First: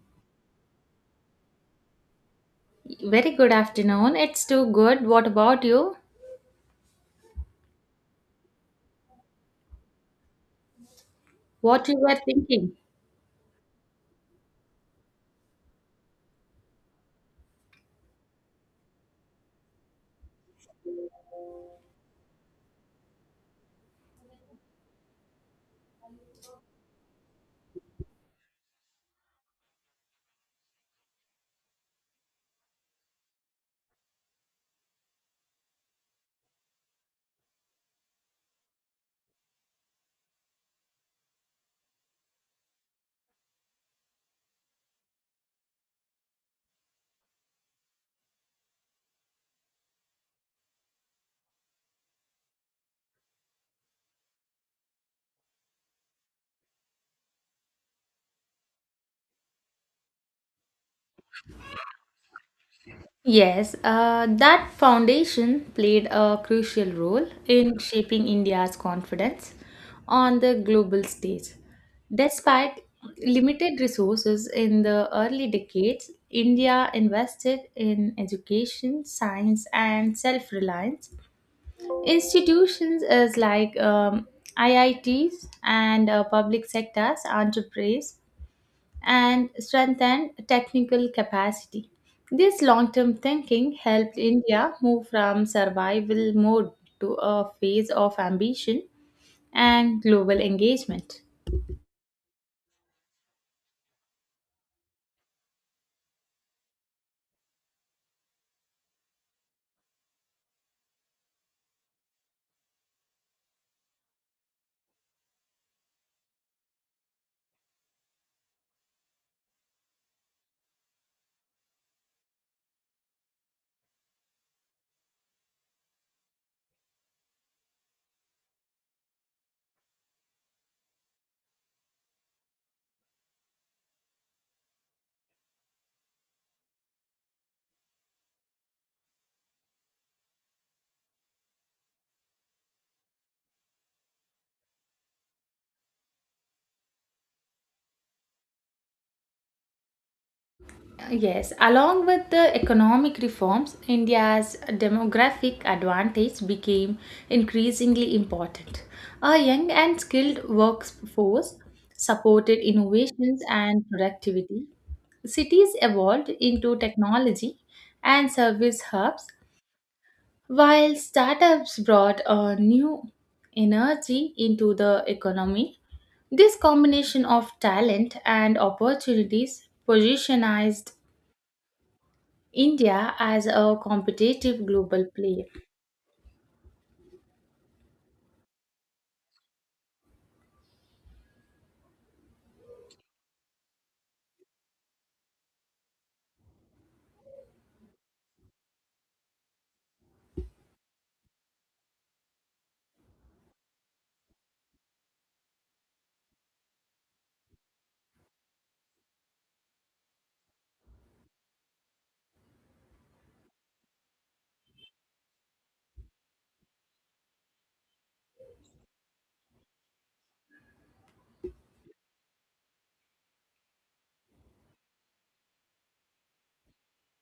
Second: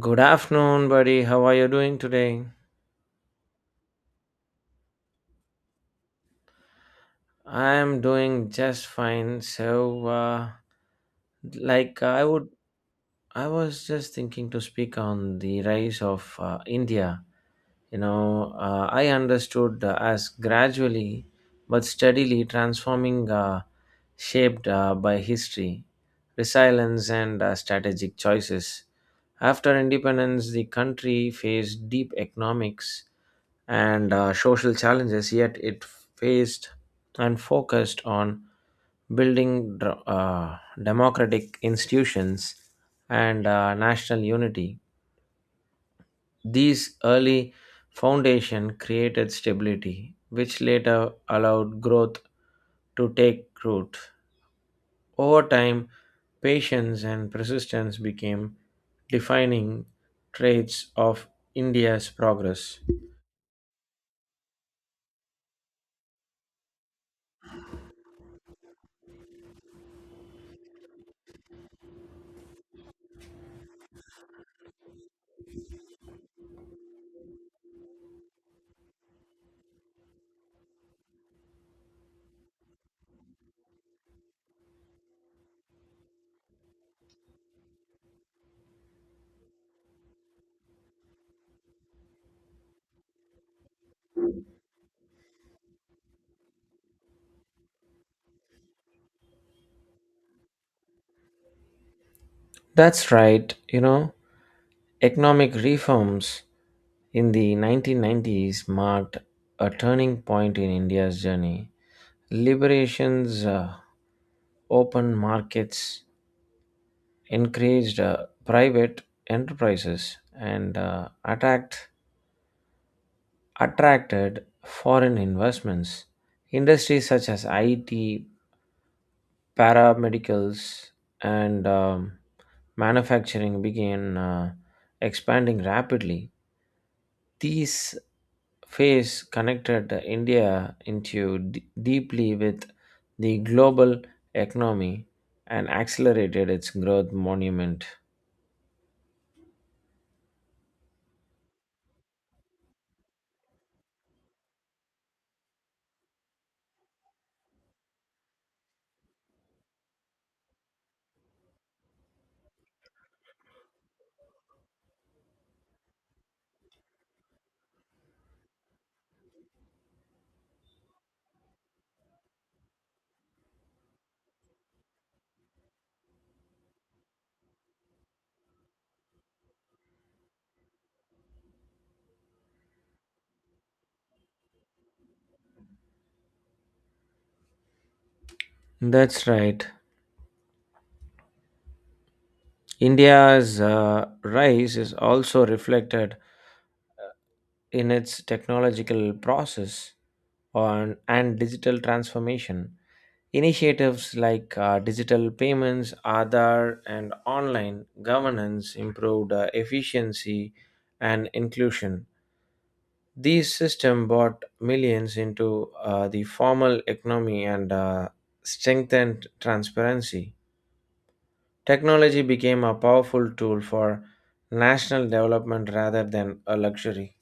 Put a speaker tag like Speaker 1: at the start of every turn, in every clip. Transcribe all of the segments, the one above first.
Speaker 1: Good afternoon, buddy. How are you doing today?
Speaker 2: Very good afternoon. It's too good. What about you?
Speaker 1: I am doing just fine.
Speaker 2: What you
Speaker 1: Like uh,
Speaker 2: were
Speaker 1: I would,
Speaker 2: thinking?
Speaker 1: I was just thinking to speak on the rise of India. I understood as gradually but steadily transforming, shaped by history, resilience, and strategic choices. After independence, the country faced deep economics and social challenges, yet it faced and focused on building democratic institutions and national unity. These early foundation created stability, which later allowed growth to take root. Over time, patience and persistence became defining traits of India's progress.
Speaker 2: Yes, that foundation played a crucial role in shaping India's confidence on the global stage. Despite limited resources in the early decades, India invested in education, science, and self reliance. Institutions is like IITs and public sectors entrepreneurs and strengthen technical capacity. This long term thinking helped India move from survival mode to a phase of ambition and global engagement.
Speaker 1: That's right, you know. Economic reforms in the 1990s marked a turning point in India's journey. Liberations, open markets encouraged private enterprises and attracted foreign investments. Industries such as IT, paramedicals, and manufacturing began expanding rapidly. These phase connected India into deeply with the global economy and accelerated its growth monument.
Speaker 2: Yes, along with the economic reforms, India's demographic advantage became increasingly important. A young and skilled workforce supported innovations and productivity. Cities evolved into technology and service hubs, while startups brought a new energy into the economy. This combination of talent and opportunities positionized India as a competitive global player.
Speaker 1: That's right. India's rise is also reflected in its technological process on, and digital transformation. Initiatives like digital payments, Aadhaar, and online governance improved efficiency and inclusion. These systems brought millions into the formal economy and strengthened transparency. Technology became a powerful tool for national development rather than a luxury.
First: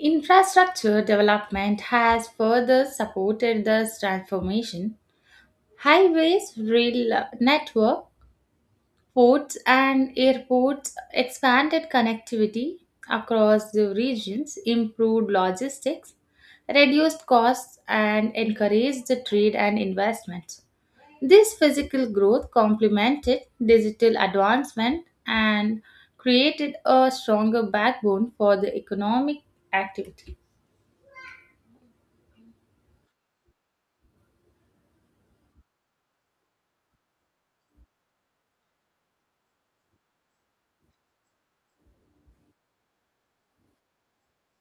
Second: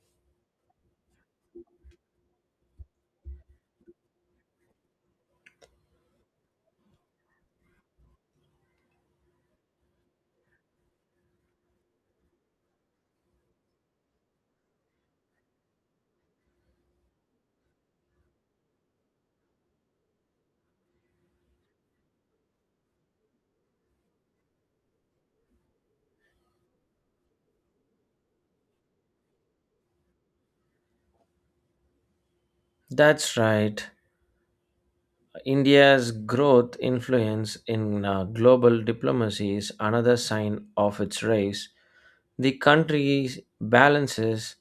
Speaker 2: Infrastructure development has further supported this transformation. Highways, rail network, ports and airports expanded connectivity across the regions, improved logistics, reduced costs, and encouraged the trade and investment. This physical growth complemented digital advancement and created a stronger backbone for the economic activity.
Speaker 1: That's right. India's growth influence in global diplomacy is another sign of its rise. The country balances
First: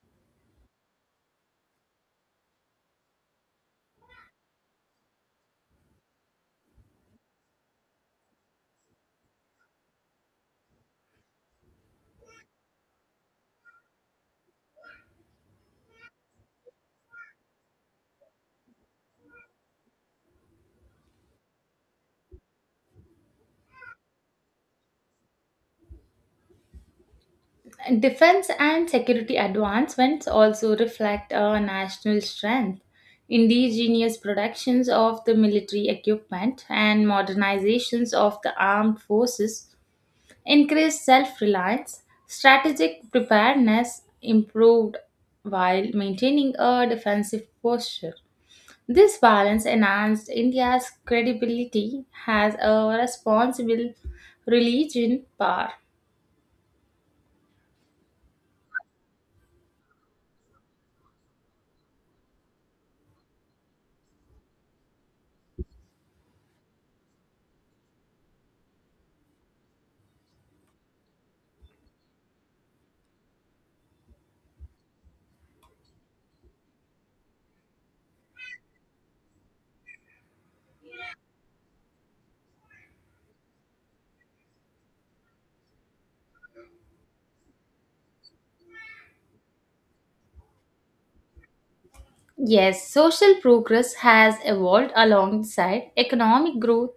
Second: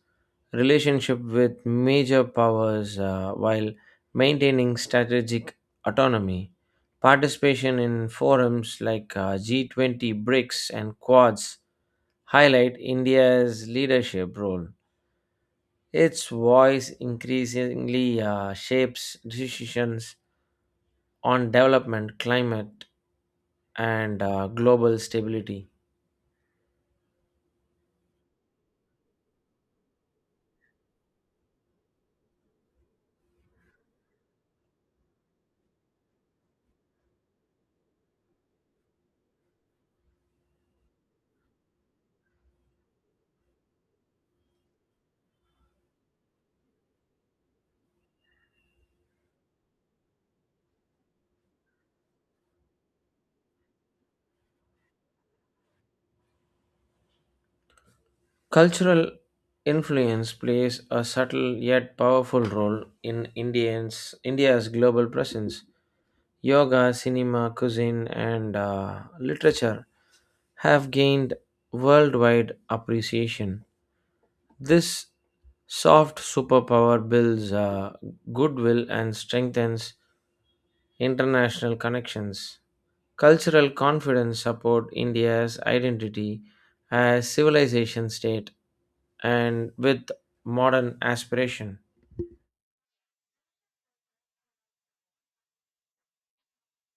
Speaker 1: relationship with major powers while maintaining strategic autonomy. Participation in forums like G20, BRICS, and Quads highlight India's leadership role. Its voice increasingly shapes decisions on development, climate, and global stability.
Speaker 2: Defense and security advancements also reflect our national strength. Indigenous productions of the military equipment and modernizations of the armed forces increased self reliance, strategic preparedness improved while maintaining a defensive posture. This balance enhanced India's credibility as a responsible religion power.
Speaker 1: Cultural influence plays a subtle yet powerful role in India's global presence. Yoga, cinema, cuisine, and literature have gained worldwide appreciation. This soft superpower builds goodwill and strengthens international connections. Cultural confidence support India's identity as civilization state and with modern aspiration.
Speaker 2: Yes, social progress has evolved alongside economic growth,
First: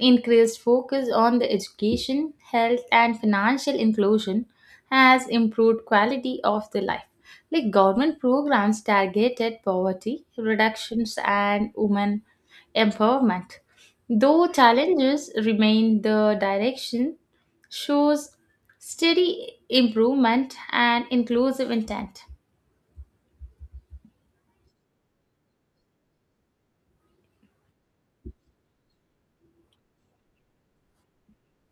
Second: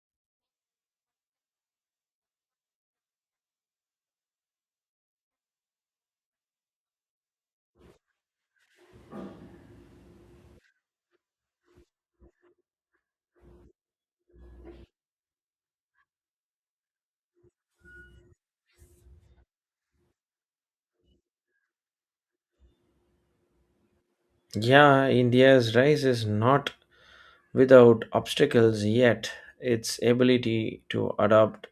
Speaker 2: increased focus on the education, health, and financial inclusion has improved quality of the life. Like government programs targeted poverty reductions and women empowerment. Though challenges remain, the direction shows steady improvement and inclusive intent.
Speaker 1: Yeah, India's rise is not without obstacles yet. Its ability to adopt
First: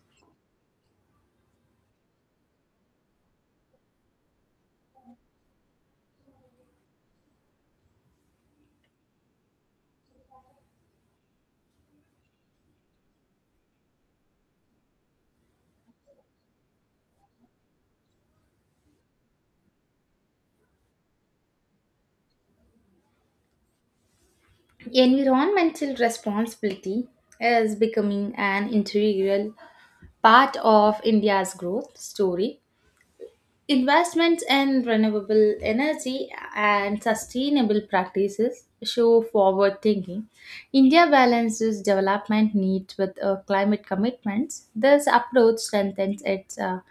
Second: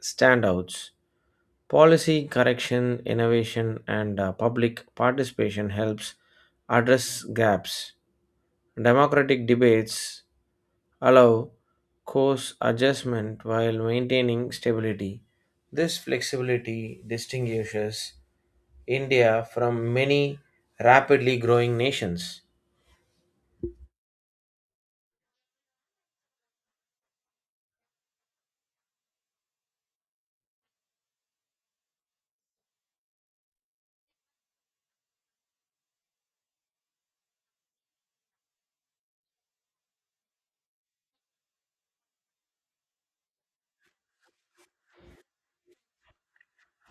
Speaker 1: standouts. Policy correction, innovation, and public participation helps address gaps. Democratic debates allow course adjustment while maintaining stability. This flexibility distinguishes India from many rapidly growing nations.
Speaker 2: Environmental responsibility is becoming an integral part of India's growth story. Investments in renewable energy and sustainable practices show forward thinking. India balances development needs with climate commitments. This approach strengthens its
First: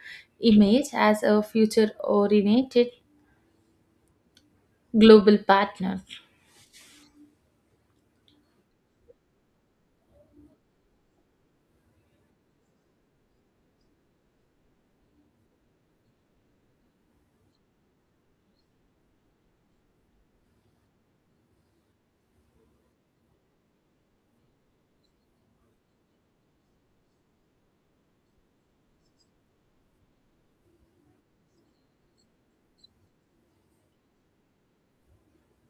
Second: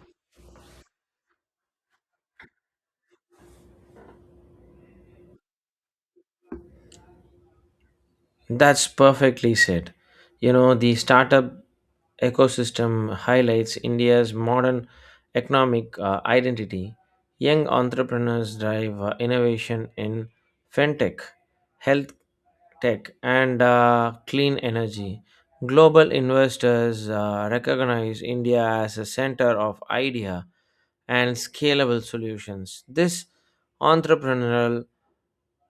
Speaker 2: image as a future oriented global partner.
Speaker 1: That's perfectly said. You know, the startup ecosystem highlights India's modern economic identity. Young entrepreneurs drive innovation in fintech, health tech, and clean energy. Global investors recognize India as a center of idea and scalable solutions. This entrepreneurial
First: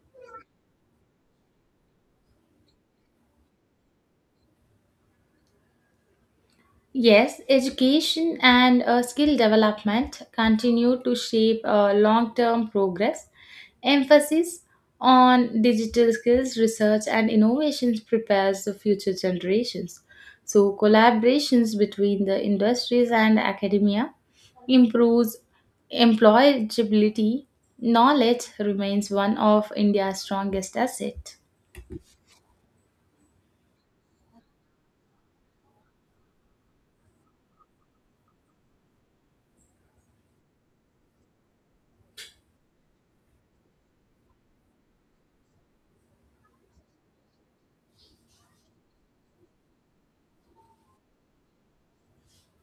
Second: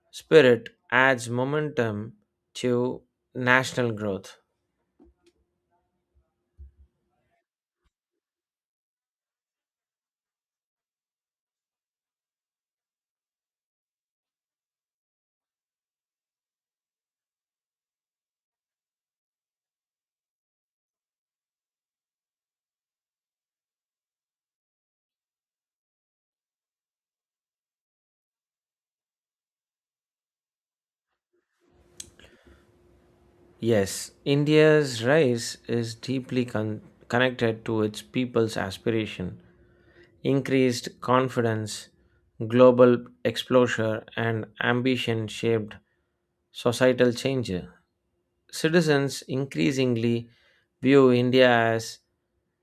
Speaker 1: spirit adds momentum to national growth.
Speaker 2: Yes, education and skill development continue to shape long term progress. Emphasis on digital skills, research, and innovations prepares the future generations. So, collaborations between the industries and academia improves employability. Knowledge remains one of India's strongest assets.
Speaker 1: Yes, India's rise is deeply connected to its people's aspiration, increased confidence, global exposure, and ambition shaped societal change. Citizens increasingly view India as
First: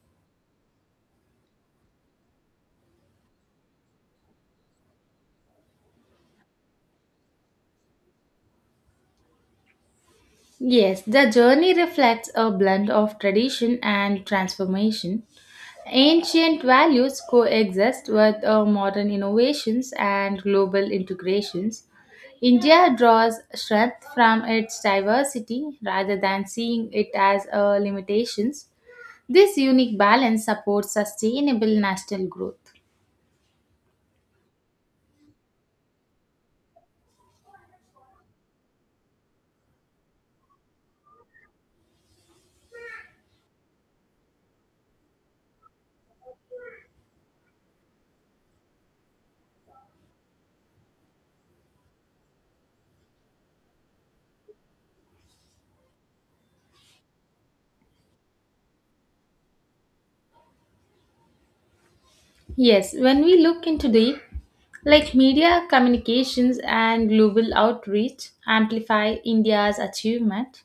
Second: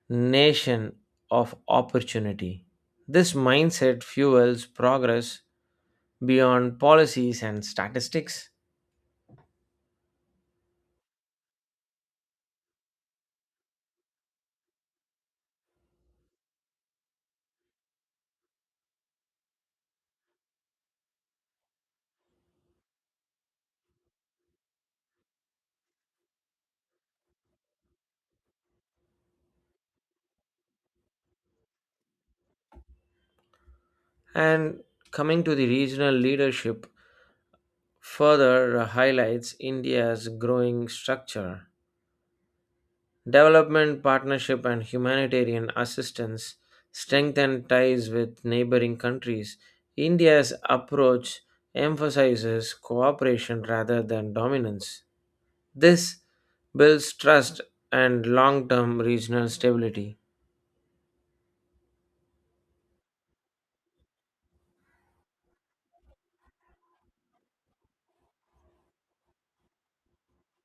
Speaker 1: nation of opportunity. This mindset fuels progress beyond policies and statistics.
Speaker 2: Yes, the journey reflects a blend of tradition and transformation. Ancient values coexist with modern innovations and global integrations. India draws strength from its diversity rather than seeing it as a limitations. This unique balance supports sustainable national growth.
Speaker 1: And coming to the regional leadership, further highlights India's growing structure. Development partnership and humanitarian assistance strengthen ties with neighboring countries. India's approach emphasizes cooperation rather than dominance. This builds trust and long term regional stability.
Speaker 2: Yes, when we look into the like media communications and global outreach amplify India's achievement.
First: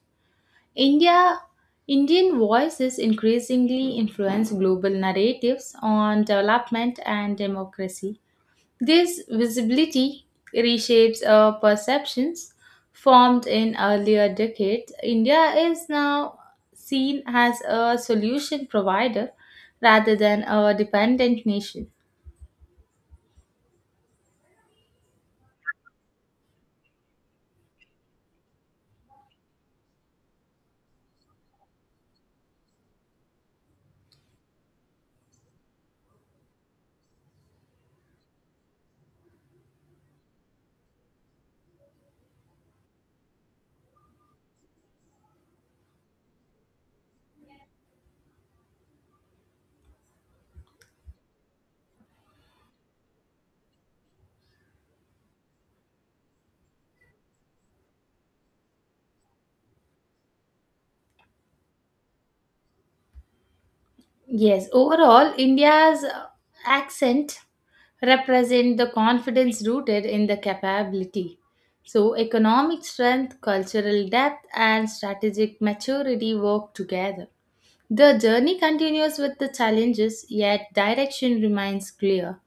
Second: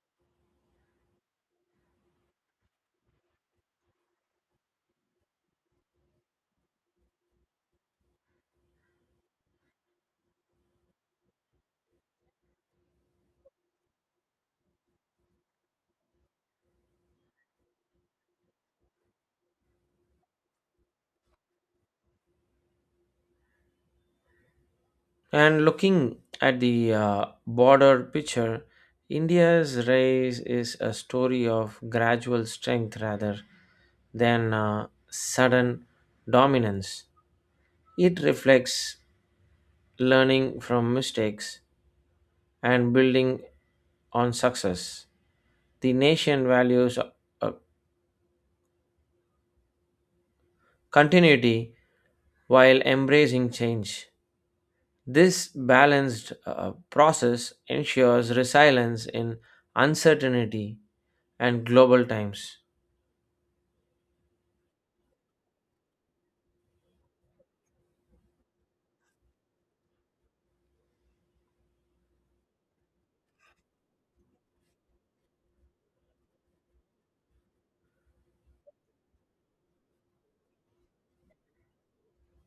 Speaker 2: India Indian voices increasingly influence global narratives on development and democracy. This visibility reshapes our perceptions formed in earlier decades. India is now seen as a solution provider rather than a dependent nation.
Speaker 1: And looking at the broader picture, India's rise is a story of gradual strength rather than sudden dominance. It reflects learning from mistakes and building on success. The nation values uh, continuity while embracing change. This balanced process ensures resilience in uncertainty and global times.
Speaker 2: Yes, overall, India's accent represent the confidence rooted in the capability. So, economic strength, cultural depth, and strategic maturity work together. The journey continues with the challenges, yet direction remains clear.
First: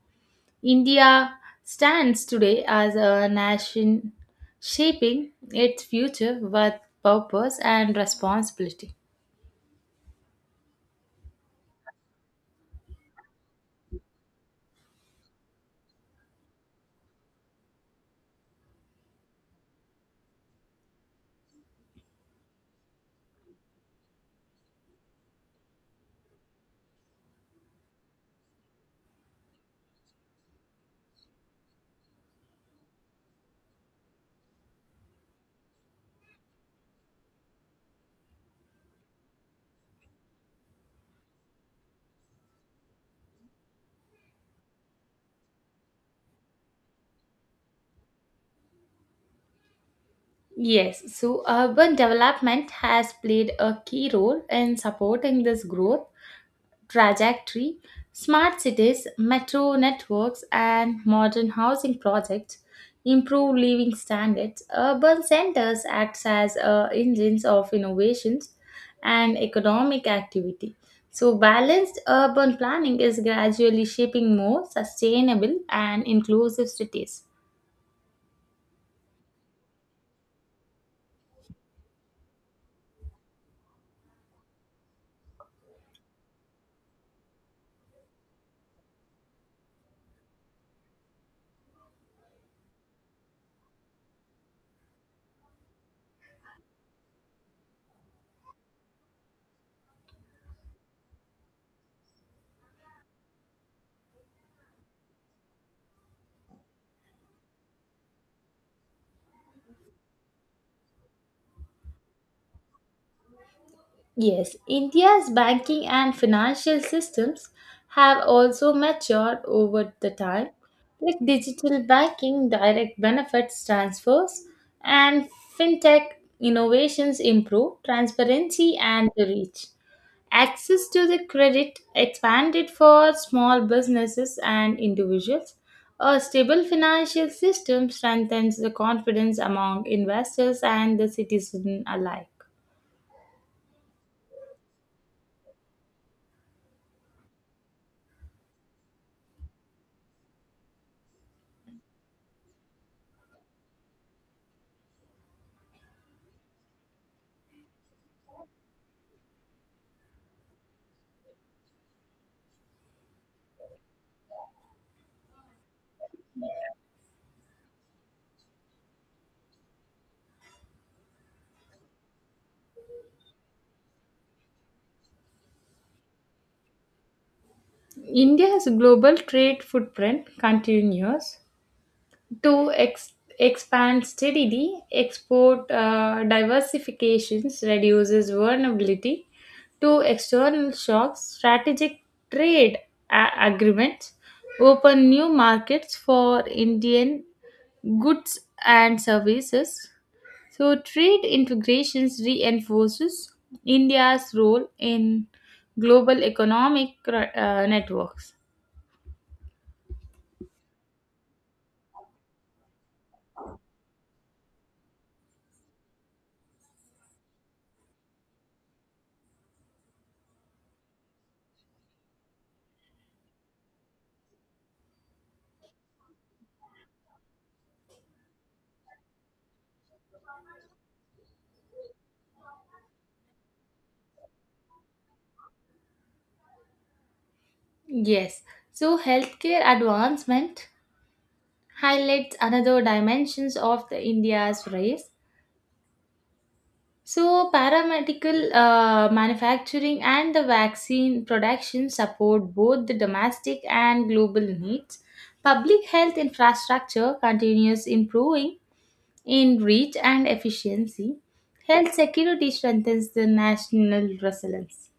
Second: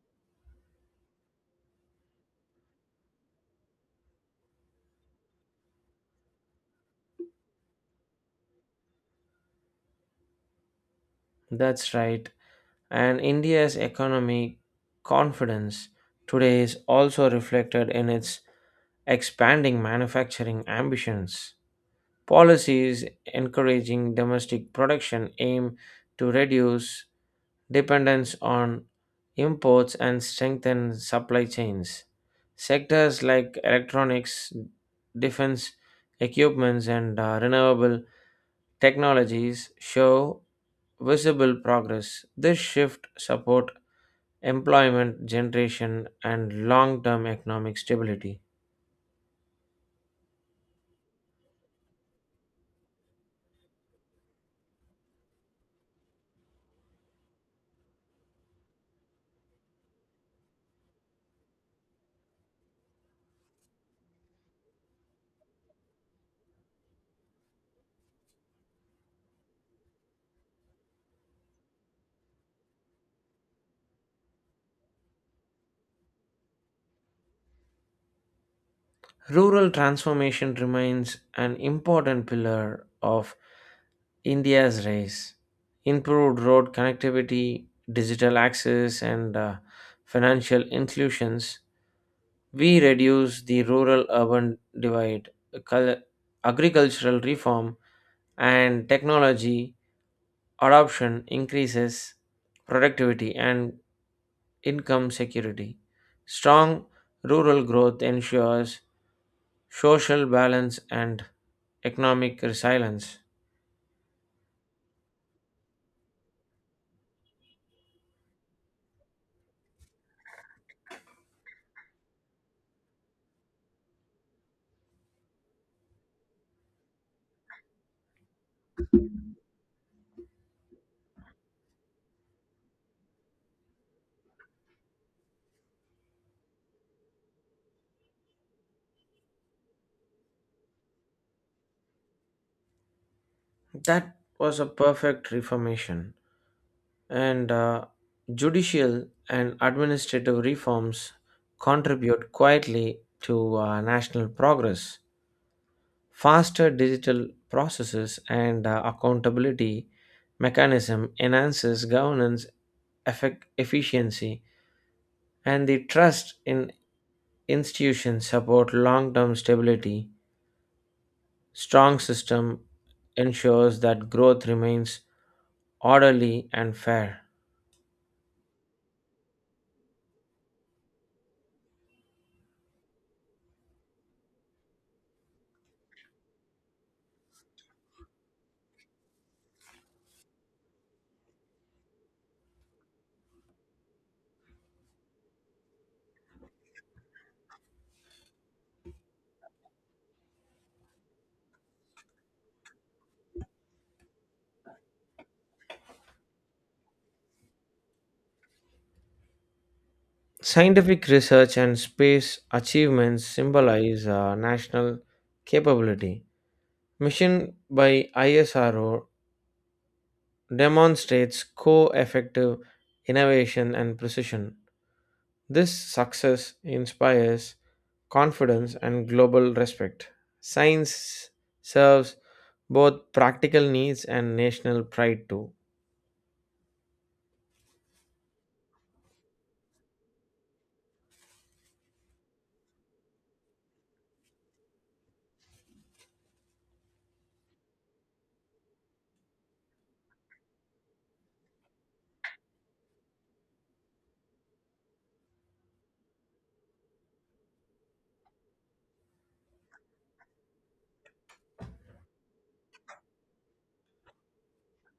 Speaker 2: India stands today as a nation shaping its future with purpose and responsibility.
Speaker 1: That's right. And India's economic confidence today is also reflected in its expanding manufacturing ambitions. Policies encouraging domestic production aim to reduce dependence on imports and strengthen supply chains. Sectors like electronics, defense equipments, and renewable technologies show visible progress. This shift support employment generation and long-term economic stability.
Speaker 2: Yes, so urban development has played a key role in supporting this growth trajectory. Smart cities, metro networks, and modern housing projects improve living standards. Urban centers act as engines of innovations and economic activity. So, balanced urban planning is gradually shaping more sustainable and inclusive cities.
Speaker 1: Rural transformation remains an important pillar of India's rise, improved road connectivity, digital access, and financial inclusions, we reduce the rural urban divide. Cul- Agricultural reform, and technology adoption increases productivity and income security. Strong rural growth ensures social balance and economic resilience.
Speaker 2: Yes, India's banking and financial systems have also matured over the time, like digital banking, direct benefits transfers, and fintech innovations improve transparency and the reach. Access to the credit expanded for small businesses and individuals. A stable financial system strengthens the confidence among investors and the citizen alike.
Speaker 1: That was a perfect reformation. And Judicial and administrative reforms contribute quietly to national progress. Faster digital processes and accountability mechanism enhances governance efficiency and the trust in institutions support long-term stability. Strong system ensures that growth remains orderly and fair.
Speaker 2: India's global trade footprint continues to expand steadily. Export diversification reduces vulnerability to external shocks. Strategic trade agreements open new markets for Indian goods and services. So, trade integrations reinforces India's role in global economic networks.
Speaker 1: Scientific research and space achievements symbolize national capability. Mission by ISRO demonstrates co effective innovation and precision. This success inspires confidence and global respect. Science serves both practical needs and national pride too.
Speaker 2: Yes, so healthcare advancement highlights another dimensions of the India's race. So paramedical manufacturing and the vaccine production support both the domestic and global needs. Public health infrastructure continues improving in reach and efficiency. Health security strengthens the national resilience.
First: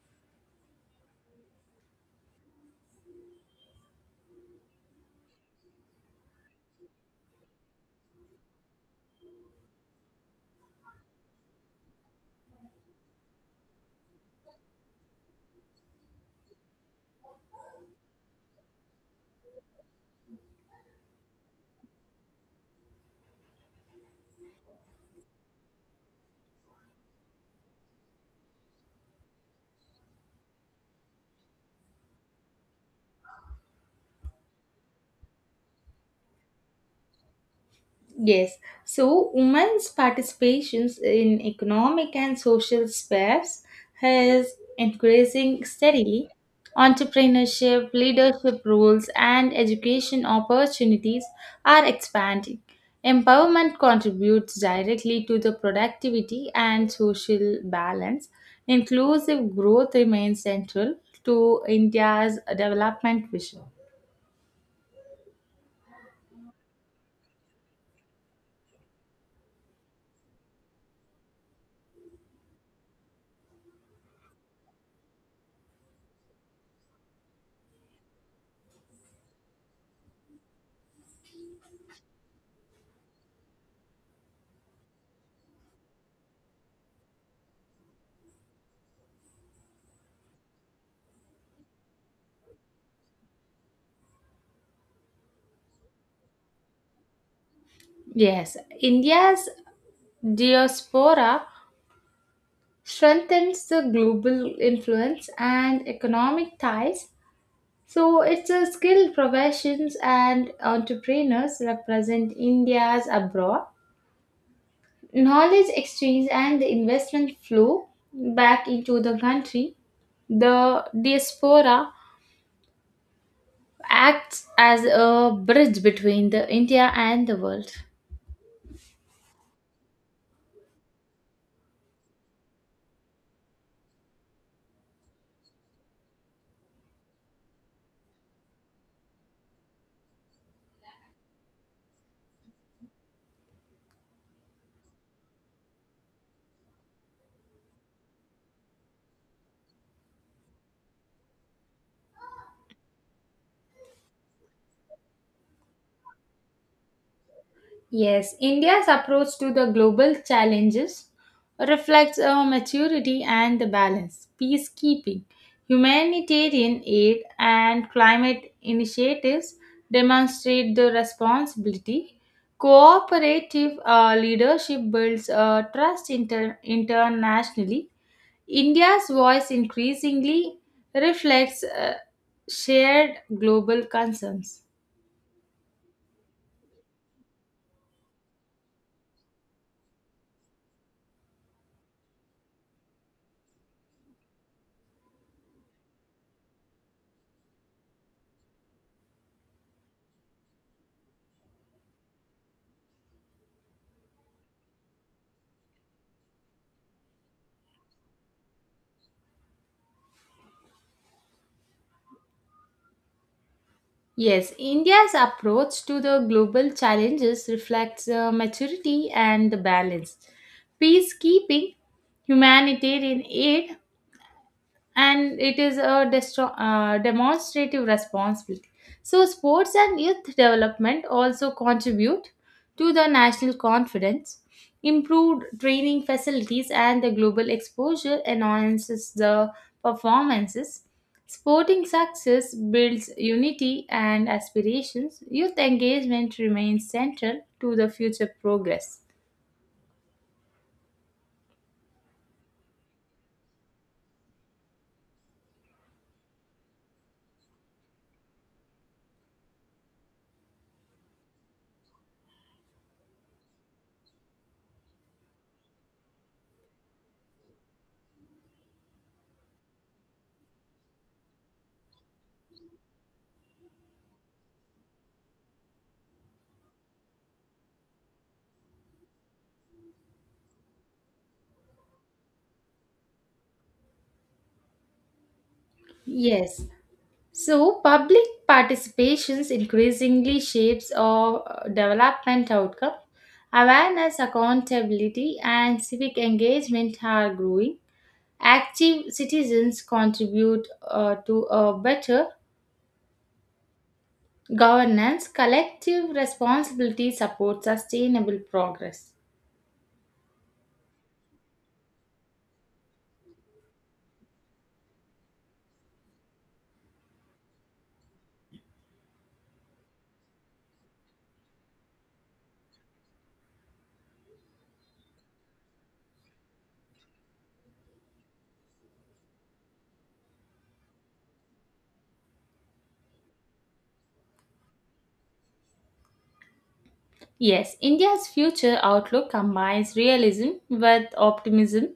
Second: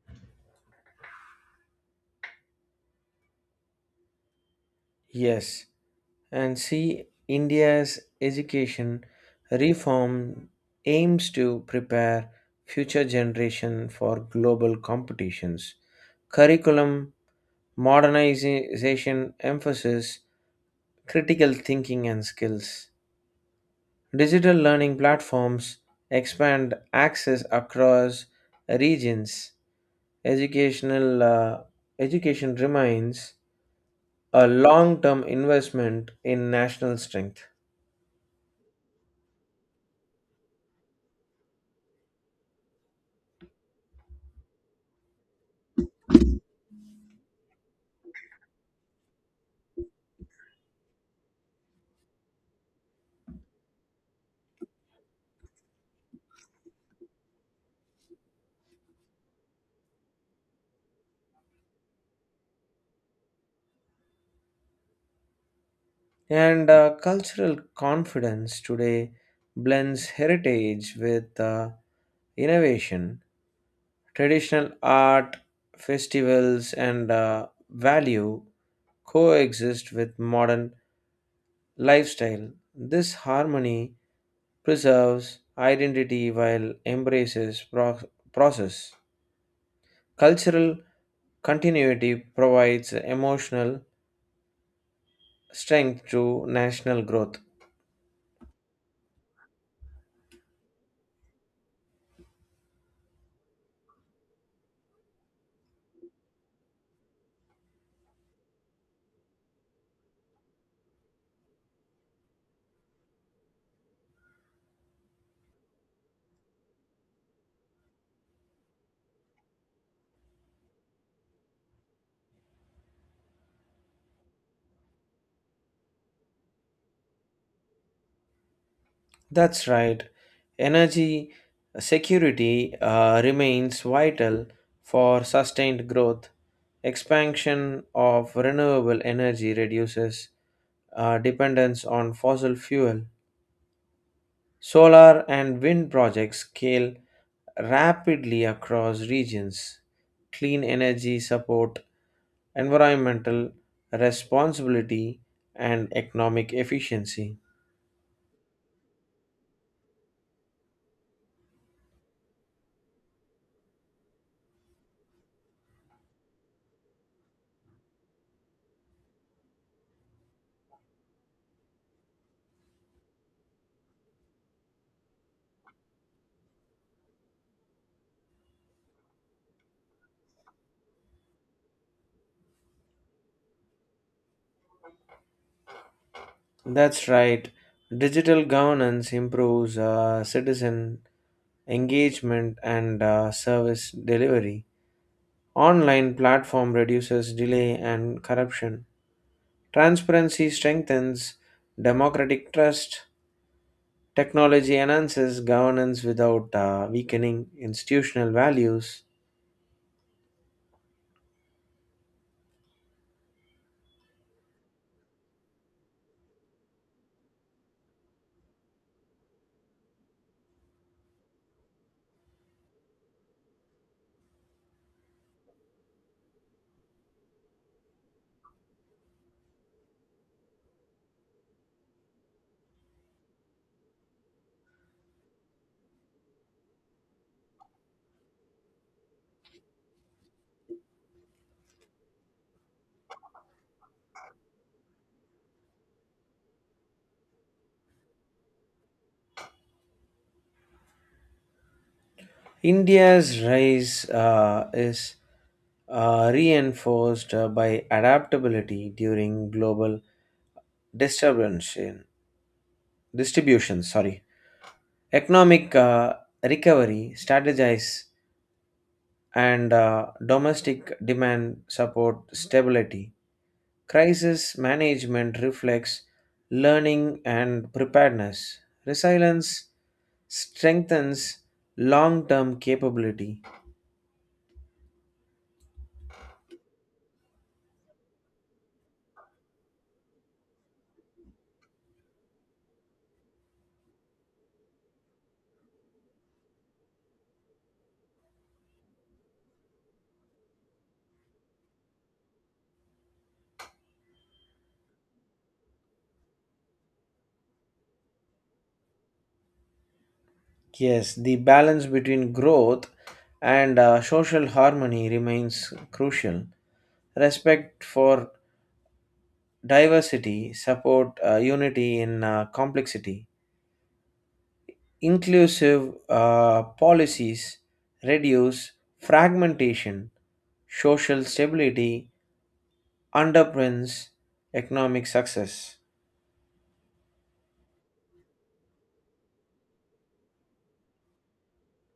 Speaker 1: Yes. and See India's education reform aims to prepare future generation for global competitions. Curriculum modernization emphasis critical thinking and skills. Digital learning platforms expand access across regions. Educational uh, Education remains a long-term investment in national strength.
Speaker 2: Yes, so women's participations in economic and social spheres has increasing steadily. Entrepreneurship, leadership roles, and education opportunities are expanding. Empowerment contributes directly to the productivity and social balance. Inclusive growth remains central to India's development vision.
Speaker 1: And cultural confidence today blends heritage with innovation. Traditional art, festivals, and value coexist with modern lifestyle. This harmony preserves identity while embraces process. Cultural continuity provides emotional strength to national growth.
Speaker 2: Yes, India's diaspora strengthens the global influence and economic ties. So it's a skilled professions and entrepreneurs represent India's abroad. Knowledge exchange and the investment flow back into the country. The diaspora acts as a bridge between the India and the world.
Speaker 1: That's right. Energy security remains vital for sustained growth. Expansion of renewable energy reduces dependence on fossil fuel. Solar and wind projects scale rapidly across regions. Clean energy support, environmental responsibility, and economic efficiency.
Speaker 2: Yes, India's approach to the global challenges reflects our maturity and the balance, peacekeeping, humanitarian aid, and climate initiatives demonstrate the responsibility. Cooperative leadership builds trust internationally. India's voice increasingly reflects shared global concerns.
Speaker 1: That's right. Digital governance improves citizen engagement and service delivery. Online platform reduces delay and corruption. Transparency strengthens democratic trust. Technology enhances governance without weakening institutional values.
Speaker 2: Yes, India's approach to the global challenges reflects maturity and the balance. Peacekeeping, humanitarian aid, and it is a demonstrative responsibility. So, sports and youth development also contribute to the national confidence. Improved training facilities and the global exposure enhances the performances. Sporting success builds unity and aspirations. Youth engagement remains central to the future progress.
Speaker 1: India's rise is reinforced by adaptability during global disturbance. distribution, sorry, Economic recovery strategize and domestic demand support stability. Crisis management reflects learning and preparedness. Resilience strengthens long term capability.
Speaker 2: Yes. So, public participations increasingly shapes our development outcome. Awareness, accountability, and civic engagement are growing. Active citizens contribute to a better governance. Collective responsibility supports sustainable progress.
Speaker 1: Yes, the balance between growth and social harmony remains crucial. Respect for diversity support unity in complexity. Inclusive policies reduce fragmentation, social stability underpins economic success.
Speaker 2: Yes, India's future outlook combines realism with optimism.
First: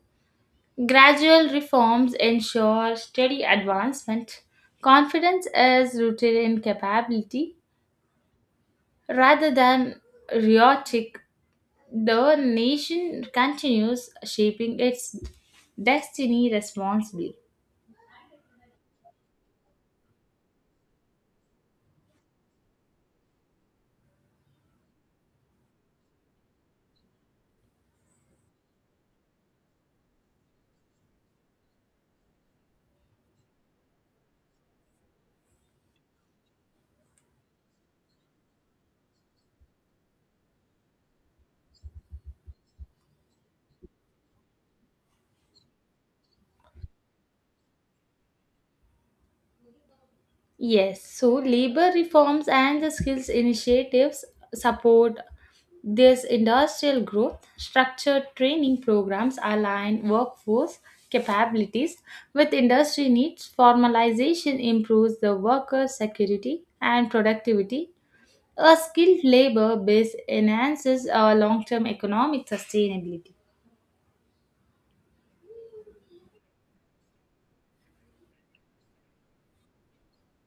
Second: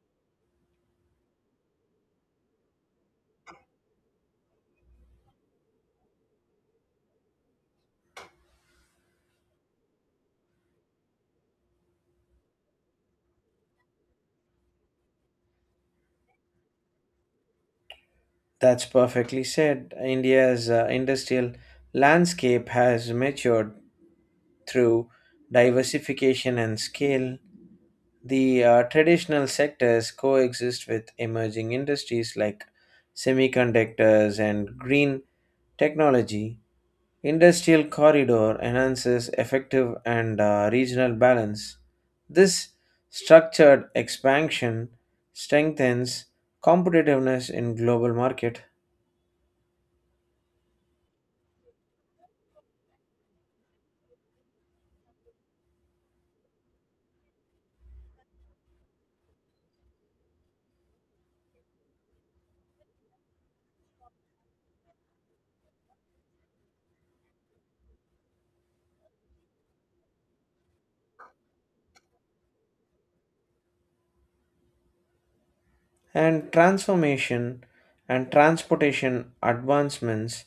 Speaker 2: Gradual reforms ensure steady advancement. Confidence is rooted in capability rather than rhetoric. The nation continues shaping its destiny responsibly.
Speaker 1: That's perfectly said. India's industrial landscape has matured through diversification and scale. The traditional sectors coexist with emerging industries like semiconductors and green technology. Industrial corridor enhances effective and regional balance. This structured expansion strengthens competitiveness in global market.
Speaker 2: Yes, so labor reforms and the skills initiatives support this industrial growth. Structured training programs align workforce capabilities with industry needs. Formalization improves the worker security and productivity. A skilled labor base enhances our long term economic sustainability.
Speaker 1: And transformation and transportation advancements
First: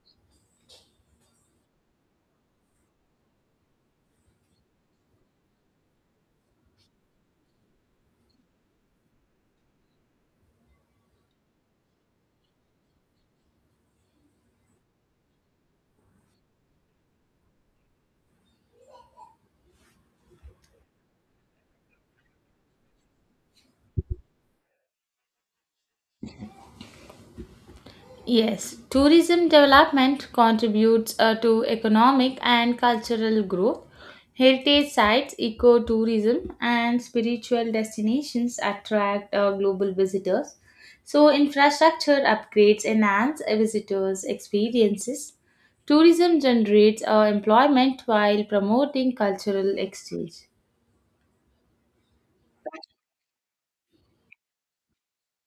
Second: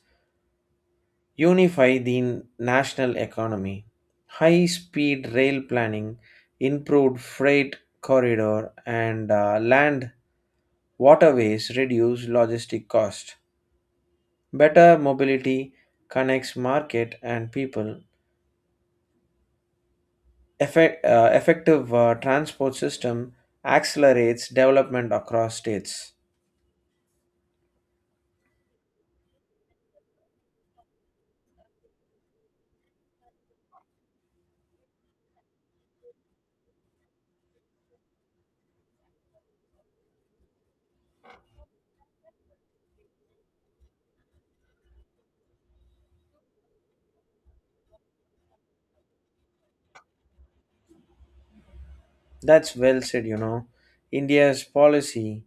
Speaker 1: unify the national economy. High speed rail planning, improved freight corridor and land waterways reduce logistic cost. Better mobility connects market and people. Effective transport system accelerates development across states.
Speaker 2: Yes, tourism development contributes to economic and cultural growth. Heritage sites, ecotourism, and spiritual destinations attract global visitors. So, infrastructure upgrades enhance a visitors' experiences. Tourism generates employment while promoting cultural exchange.
Speaker 1: That's well said, you know. India's policy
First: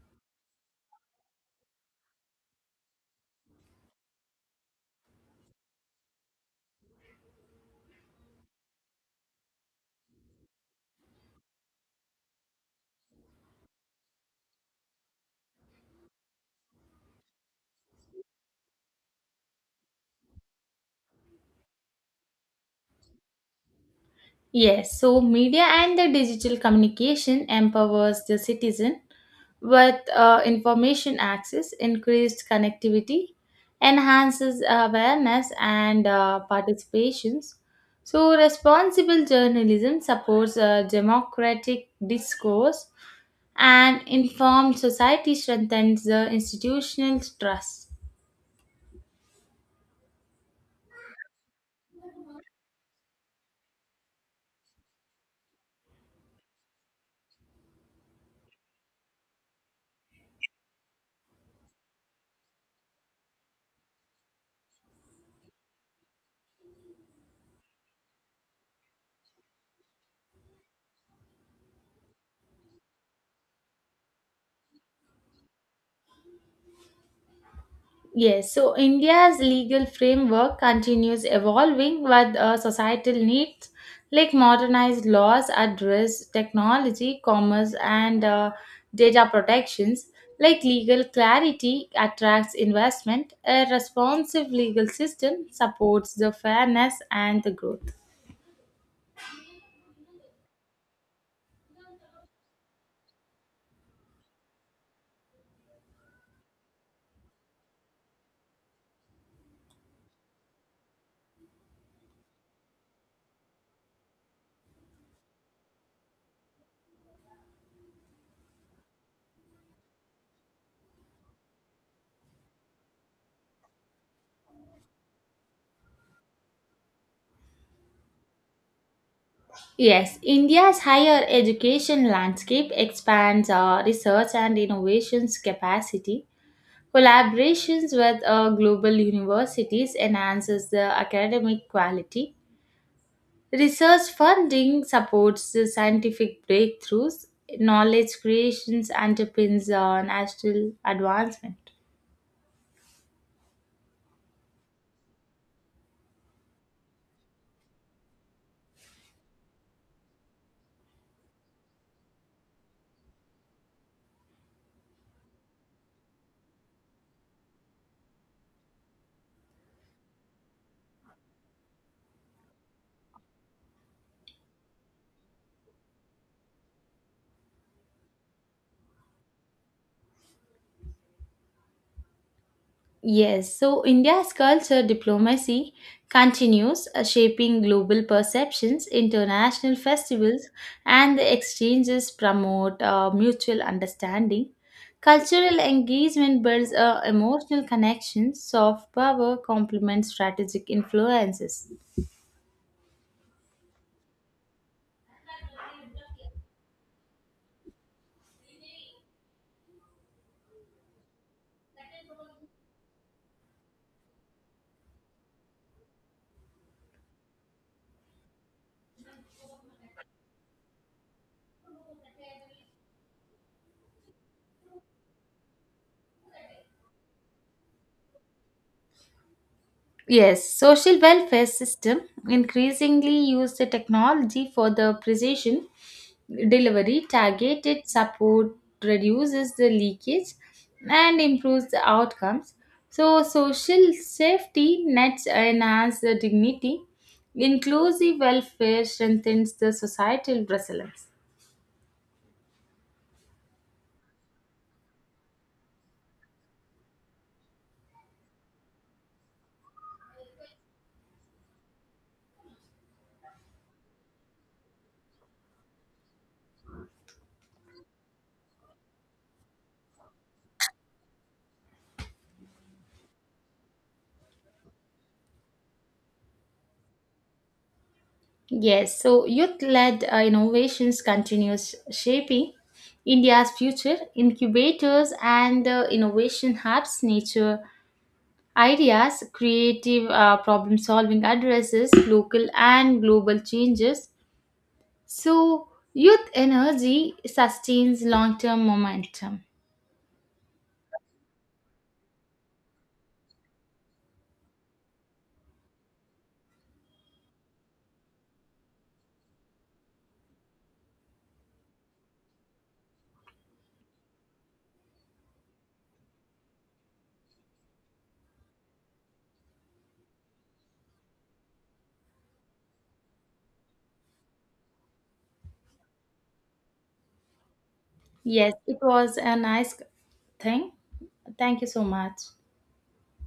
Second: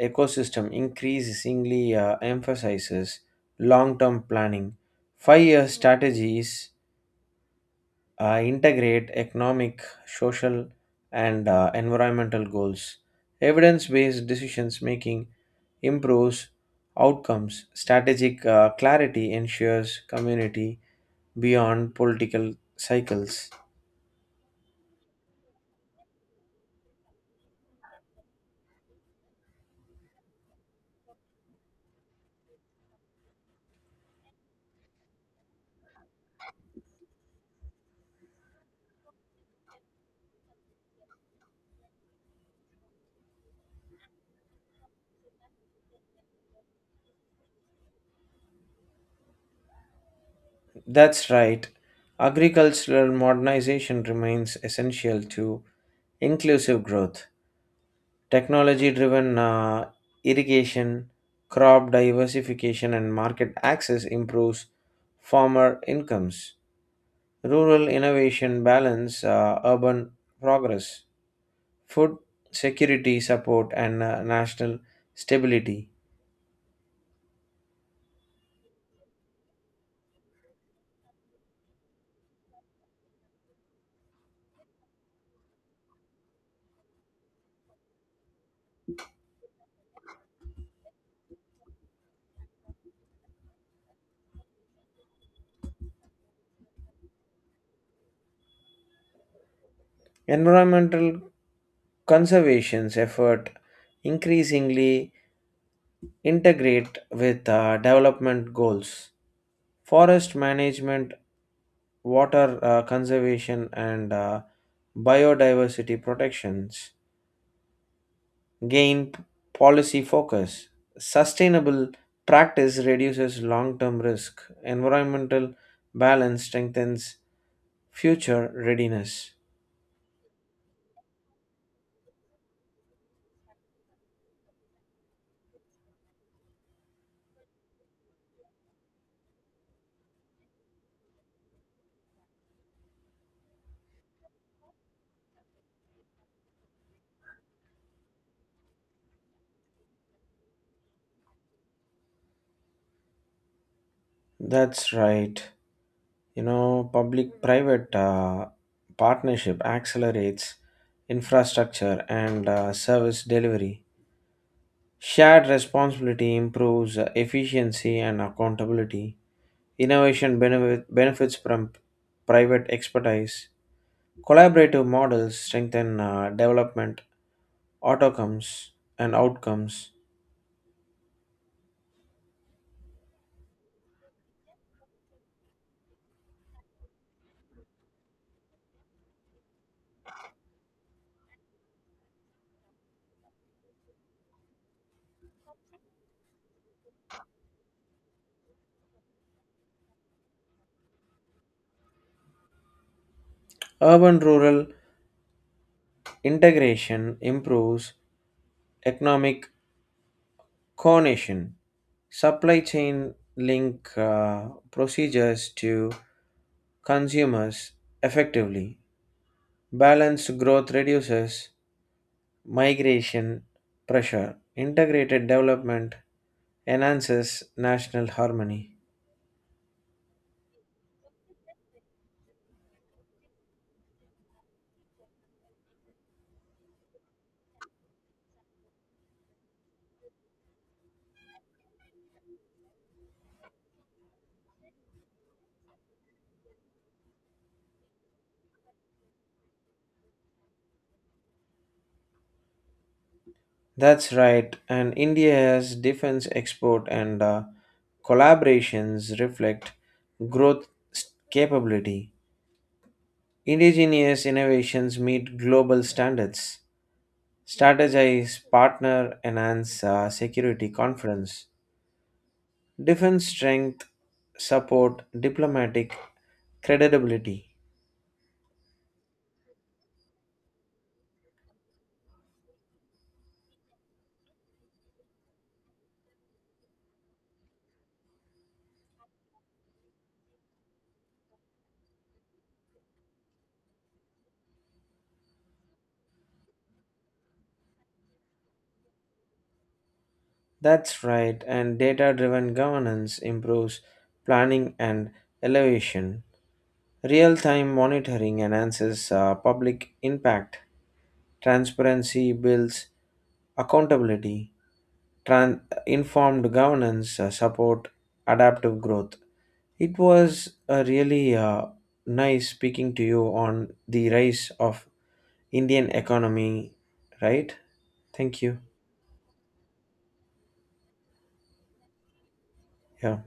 Speaker 1: ecosystem increasingly emphasizes long-term planning. Five-year strategies integrate economic, social, and environmental goals. Evidence based decisions making improves outcomes. Strategic clarity ensures community beyond political cycles.
Speaker 2: Yes, so media and the digital communication empowers the citizen with information access, increased connectivity, enhances awareness and participations. So responsible journalism supports democratic discourse and informed society strengthens the institutional trust.
Speaker 1: That's right. Agricultural modernization remains essential to inclusive growth. Technology driven irrigation, crop diversification, and market access improves farmer incomes. Rural innovation balance urban progress. Food security support and national stability.
Speaker 2: Yes, so India's legal framework continues evolving with societal needs like modernized laws address technology, commerce, and data protections. Like legal clarity attracts investment, a responsive legal system supports the fairness and the growth.
Speaker 1: Environmental conservation's effort increasingly integrate with development goals. Forest management water conservation and biodiversity protections gain policy focus. Sustainable practice reduces long term risk, environmental balance strengthens future readiness.
Speaker 2: Yes, India's higher education landscape expands our research and innovations capacity. Collaborations with global universities enhances the academic quality. Research funding supports the scientific breakthroughs. Knowledge creations underpins national advancement.
Speaker 1: That's right. You know, public private partnership accelerates infrastructure and service delivery. Shared responsibility improves efficiency and accountability. Benefits from private expertise. Collaborative models strengthen development, outcomes, outcomes.
Speaker 2: Yes, so India's culture diplomacy continues shaping global perceptions, international festivals, and the exchanges promote mutual understanding. Cultural engagement builds emotional connections, soft power complements strategic influences.
Speaker 1: Urban rural integration improves economic coordination. Supply chain link procedures to consumers effectively. Balanced growth reduces migration pressure, integrated development enhances national harmony.
Speaker 2: Yes, social welfare system increasingly use the technology for the precision delivery, targeted support reduces the leakage and improves the outcomes. So social safety nets enhance the dignity. Inclusive welfare strengthens the societal resilience.
Speaker 1: That's right, and India's defense export and collaborations reflect growth capability. Indigenous innovations meet global standards. Strategize, partner, enhance security conference. Defense strength support diplomatic credibility.
Speaker 2: Yes, so youth-led innovations continues shaping India's future. Incubators and innovation hubs nature ideas, creative problem-solving addresses local and global changes. So youth energy sustains long-term momentum.
Speaker 1: That's right, and data driven governance improves planning and elevation. Real time monitoring enhances public impact. Transparency builds accountability. Informed governance support adaptive growth. It was really nice speaking to you on the rise of Indian economy, right? Thank
Speaker 2: Yes,
Speaker 1: you.
Speaker 2: it was a nice thing. Thank you so much.
Speaker 1: Yeah.